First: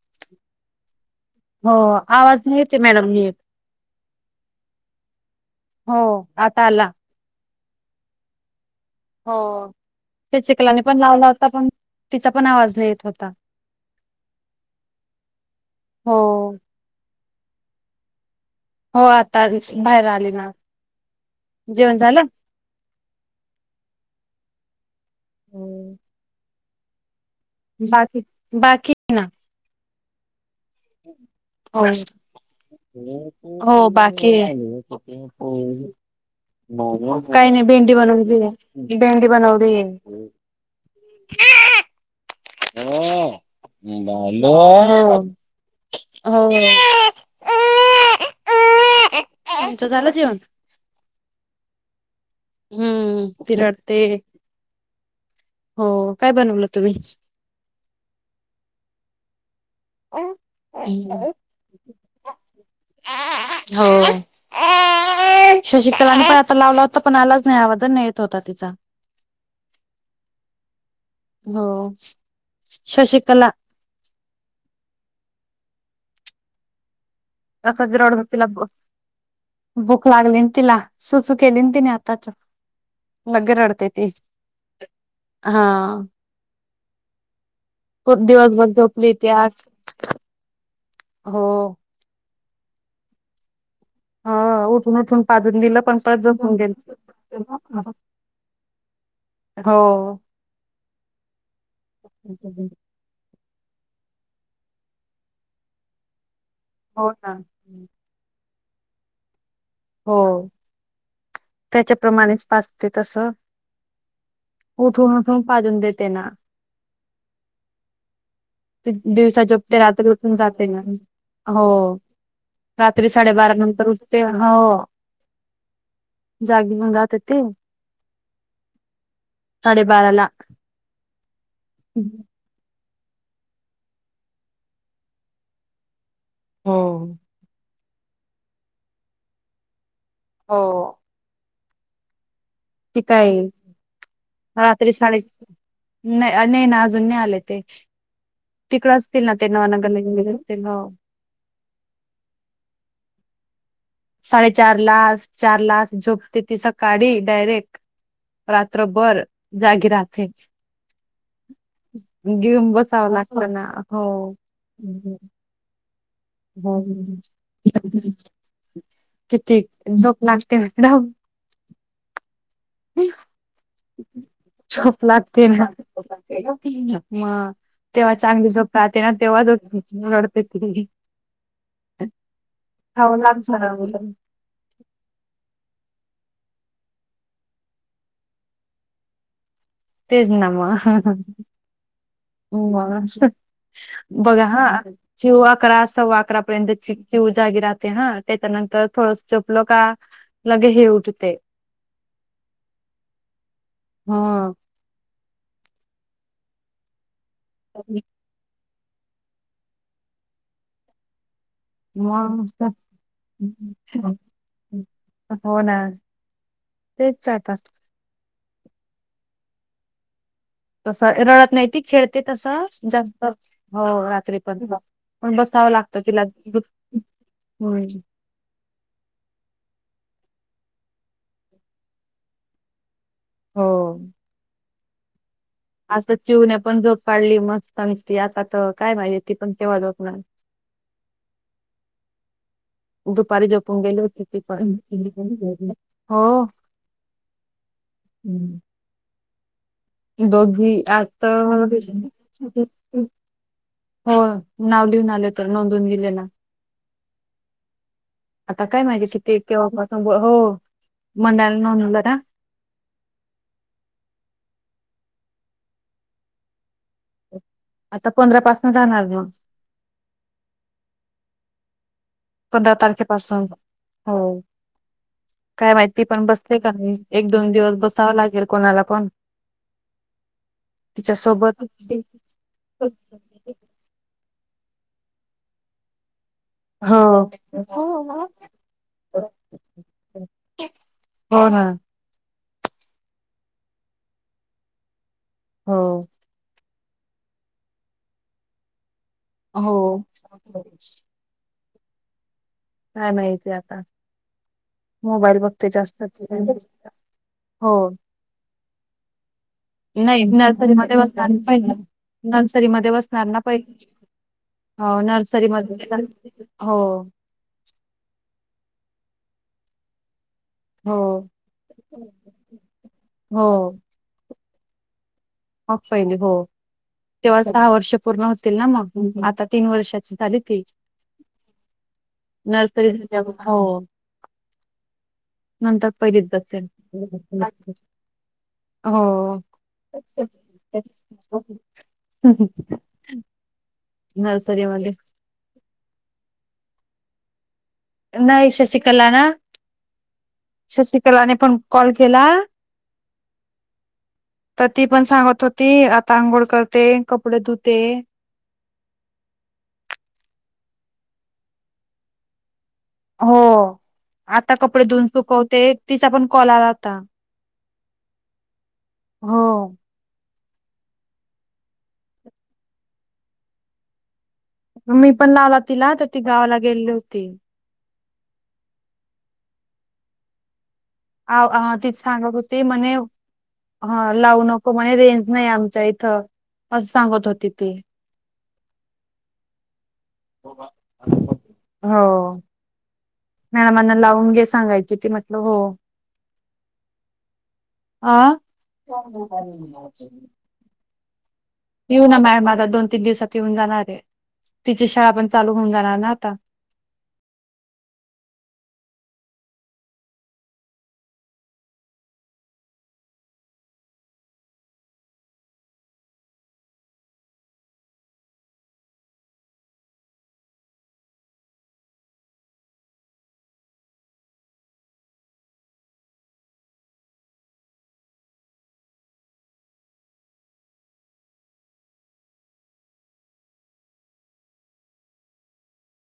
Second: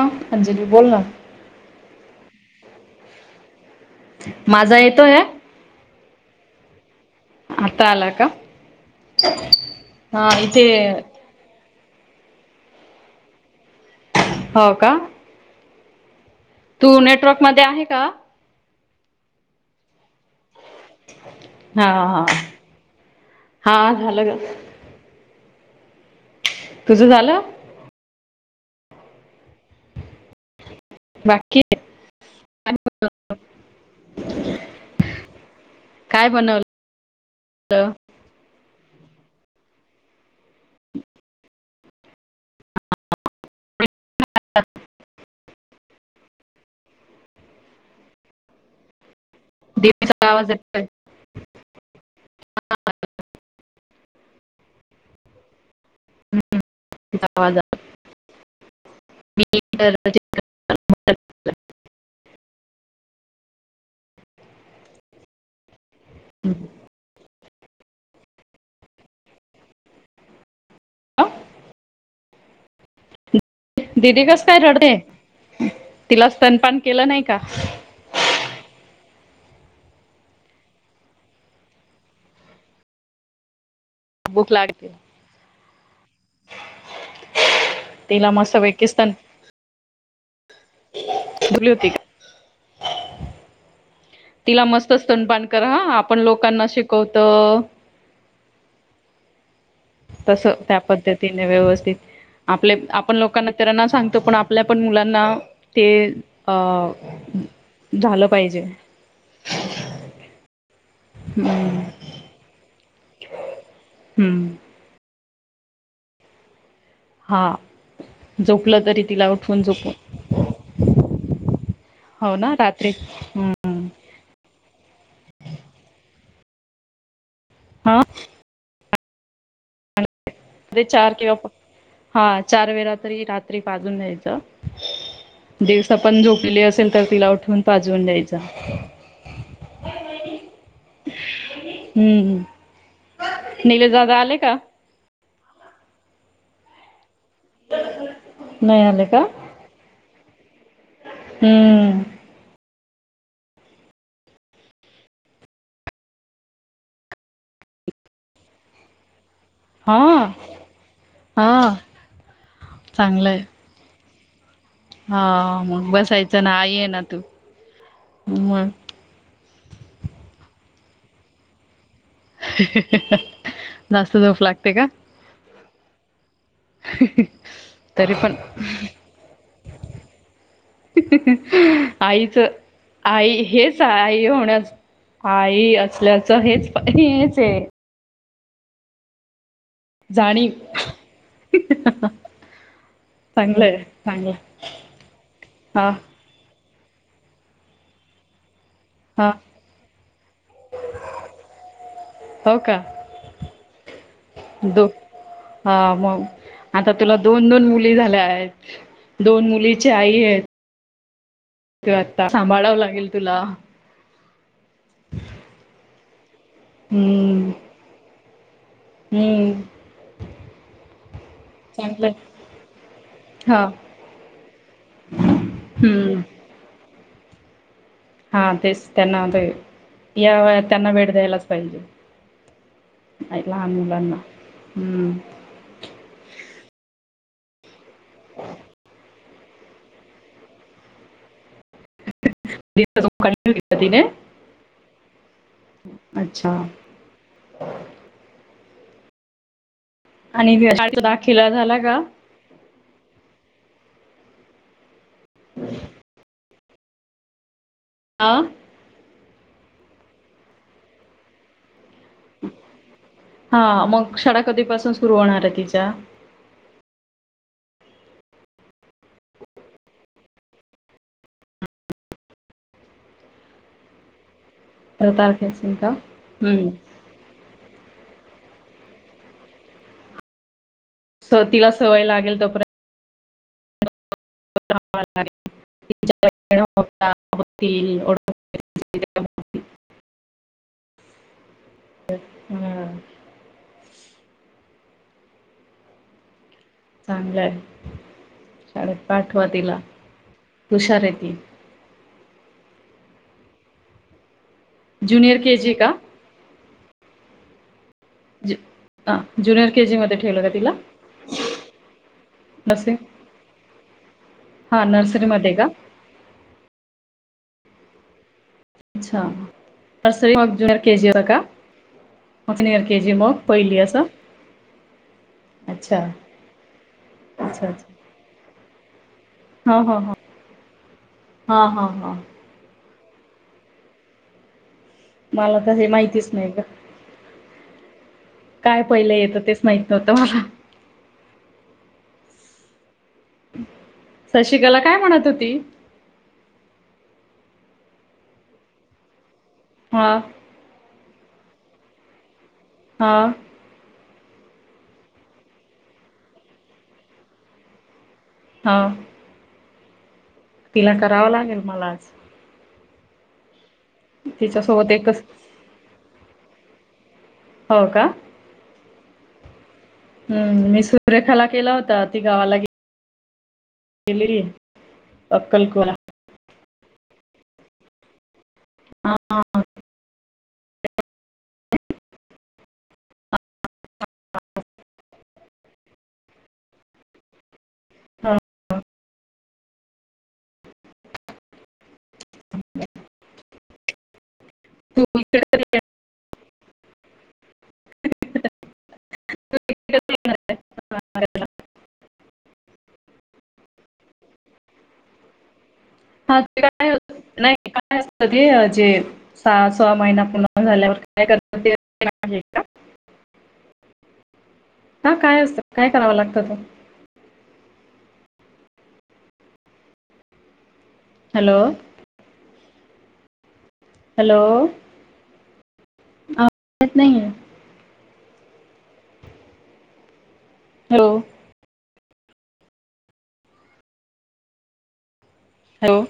हा अंजली बोल ना [inaudible] हो आवाज नाही येत ती मॅडम घेत [inaudible] माझा येतो या हो आता आला आता आला का? हो हा ते इथे चिकलाने पण लावला होता. पण, तिचा पण आवाज न येत होता [inaudible] हो का? हो. तू ने ट्रक मध्ये आहे का? हो आता बाहेर आ [unintelligible] हा हा हा झालं. [inaudible] तुझं झालं? झाली बाकी बाकी हे ना. बाकी आहे. हो हो [inaudible] बाकी [unintelligible] काय बनवलं काय नाही भेंडी बनवून ठेवले भेंडी बनवली ये. [unintelligible] [unintelligible] [inaudible] हो. [unintelligible] झालं देवीचा [inaudible] जेवण आवाज येतोय हम्म. ती रडते. हो काय बनवलं तुम्ही? [inaudible] [unintelligible] [inaudible] हो, शशिकला नी [unintelligible] आता लावला होता पण आलाच नाही आवाज नाही येत होता तिचा. हो. शशिकला दिदी कस काय रडते? तिला स्तनपान केलं नाही का [unintelligible] रडवतिला ब भूक लागली तिला सुसू केली तिने आताच लगे रडते भूक लागते हा खूप तिला मस्त दिवसभर पैकी स्तन झोपली ती आज. हो. रिकामा ऑडिओ ह तिला मस्त उठून उठून स्तनपान पाजून कर हा, दिलं पण आपण परत झोपून लोकांना गेली शिकवतो. हो तस त्या पद्धतीने व्यवस्थित आपले आपण लोकांना इतरांना सांगतो पण आपल्या पण मुलांना ते हाव. हो ना झालं पाहिजे. हो. हम्म त्याच्या प्रमाणेच पाजते तसं. हम्म उठून.. हो पाजून देते ना. हां. दिवसा झोपते रात्री उठून जगते ना. हो. हो ना रात्री साडेबारा हम्म नंतर उठते जागी भंगा ते तेे. अ साडे बाराला. ते चार किंवा पाच. हा, चार वेळा तर हे रात्री पाजून द्यायचं. जिरं पण झोपलेली हो असेल तर तिला उठून.. पाजवून द्यायचा. हो. हम्म हम्. ती काय? रात्री साडे नाही. नाही ना, अजून नाही आले. तेच. नाही तिकडं आले का असतील ना! नवं नगर [unintelligible] ते भाव. हम्म साडेचारला. चारला असं, झोपते ती सकाळी. डायरेक्ट. रात्रभर.. जागी हा राहते. हा घेऊन बसावं चांगलंय लागत ना. हो. हा मग बस. हं हं. मग किती? झोप लागते ना. राहू. जास्त झोप लागते का झोप लागते ना. म. तेवा तरी पण चांगली झोप राहते ना, तेव्हाच उठते. रडते. रिकामा ऑडिओ आईच लाग आई हेच आई होण्यास आई असल्यास हेच हेच आहे तेच ना जाणीव मग चांगलंय चांगलं बघा हा जिव अकरा हा सव्वा अकरा पर्यंत चिऊ जागी राहते हा त्याच्या नं तर थोडस हा झोपलो का लगे ही उठते हो का हा दो हा मग आता तुला दोन दोन मुली झाल्या आहेत दोन मुलीची आई आहेस तू आता मग सांभाळावं लागेल तुला हो ना तेच हम्म आता हम्म तस रडत नाहीती चांगलंय खेळते तस जास्त हा हो रात्री प पण बसावं लागतं हम्म तिला दु हम हा तेच त्यांना ते ह्या वयात त्यांना वेळ द्यायलाच पाहिजे लहान मुलांना हम्म असं चिवने पण झोप काढली मग सावित्री आता त काय माहित ती पण तेव्हा जात नाय दुपारी झोपून गेले तिने होती ती पण हो अच्छा आणि दोघी शाळेचा आता दाखिला झाला का हो नाव लिहून त्यात नोंदवून दिलेला हा आता काय माहिती किती कव्हापसून बो हो म्हनायल ना हा मग शाळा कधीपासून सुरु सुर होणार आहे तिच्या आता पंधरा पासन जाणार म पंधरा तारखे पासून हो तर काय तारखेपासून माहित का ती पण बसते हम्म का नाही एक दोन दिवस बस जावं लागेल कोणाला पण तिच्या स सोबत तिला सवय लागेल तोपर्यंत. [inaudible] [unintelligible] ह. होतील ओळखतील हो ना. हम्म. हो. चांगलं आहे शाळेत पाठवा तिला हो हूषार ये ती काय माहिती आता. मोबाईल ज्युनियर के बघते जी का जास्तच हो. ज ह [inaudible] नाही नर्सरीमध्ये बसणार ना पहीले, नर्सरीमध्ये नसेल बसणार ना पहिले हा हो का नर्सरीमध्ये हो. अच्छा. म ज्युनिअर हो केजी ला का? ज्युनिअर के जी मग हो पहिली असं. मग अच्छा पहिली हो तेव्हा अच्छा सहा वर्ष अच्छा पूर्ण हो तील ना मग. आता तीन हा हा हा वर्षाची झाली ती. हा हा हा नर्स [unintelligible] हो. मला तर हे नंतर पहिलीत माहितीच नाही ग बसेल. काय पहिलं येतं हो. तेच माहित नव्हत. तरम [unintelligible] [inaudible] शशिकला नर्सरीमध्ये काय म्हणत होती. नाही शशिकला ना म. शिकलाने पण कॉल केला ह. त ती पण सांगत होती आता आंघोळ करते कपडे धुते ह. तिला करावं लागेल मला आज. हो. आता कपडे तिच्यासोबत धुन एकच सुकवते तिचा पण कॉल आला होता. हो का?. हो. हम्म मी सुररेखाला केला होता ती गावाला गे मी पण लावला तिला अक्कलकोला तर ती गावाला गेले होती हा तीच सांगत होती म्हणे ह लावू नको म्हणे रेंज नाही आमच्या इथं असं सांगत होती ती हां हां [inaudible] हो ह [unintelligible] मॅडमाना लाऊन सांगायचे ते म्हटल हो आ [unintelligible] येऊ ना मॅम आता दोन तीन दिवसात येऊन जाणार आहे तिची शाळा पण चालू होऊन जाणार ना आता हा ते काय नाही काय असत ते णे सहा स महिना पूर्ण झाल्यावर काय हा काय असत काय कराव लागत त हॅलो हॅलो नाही हो हॅलो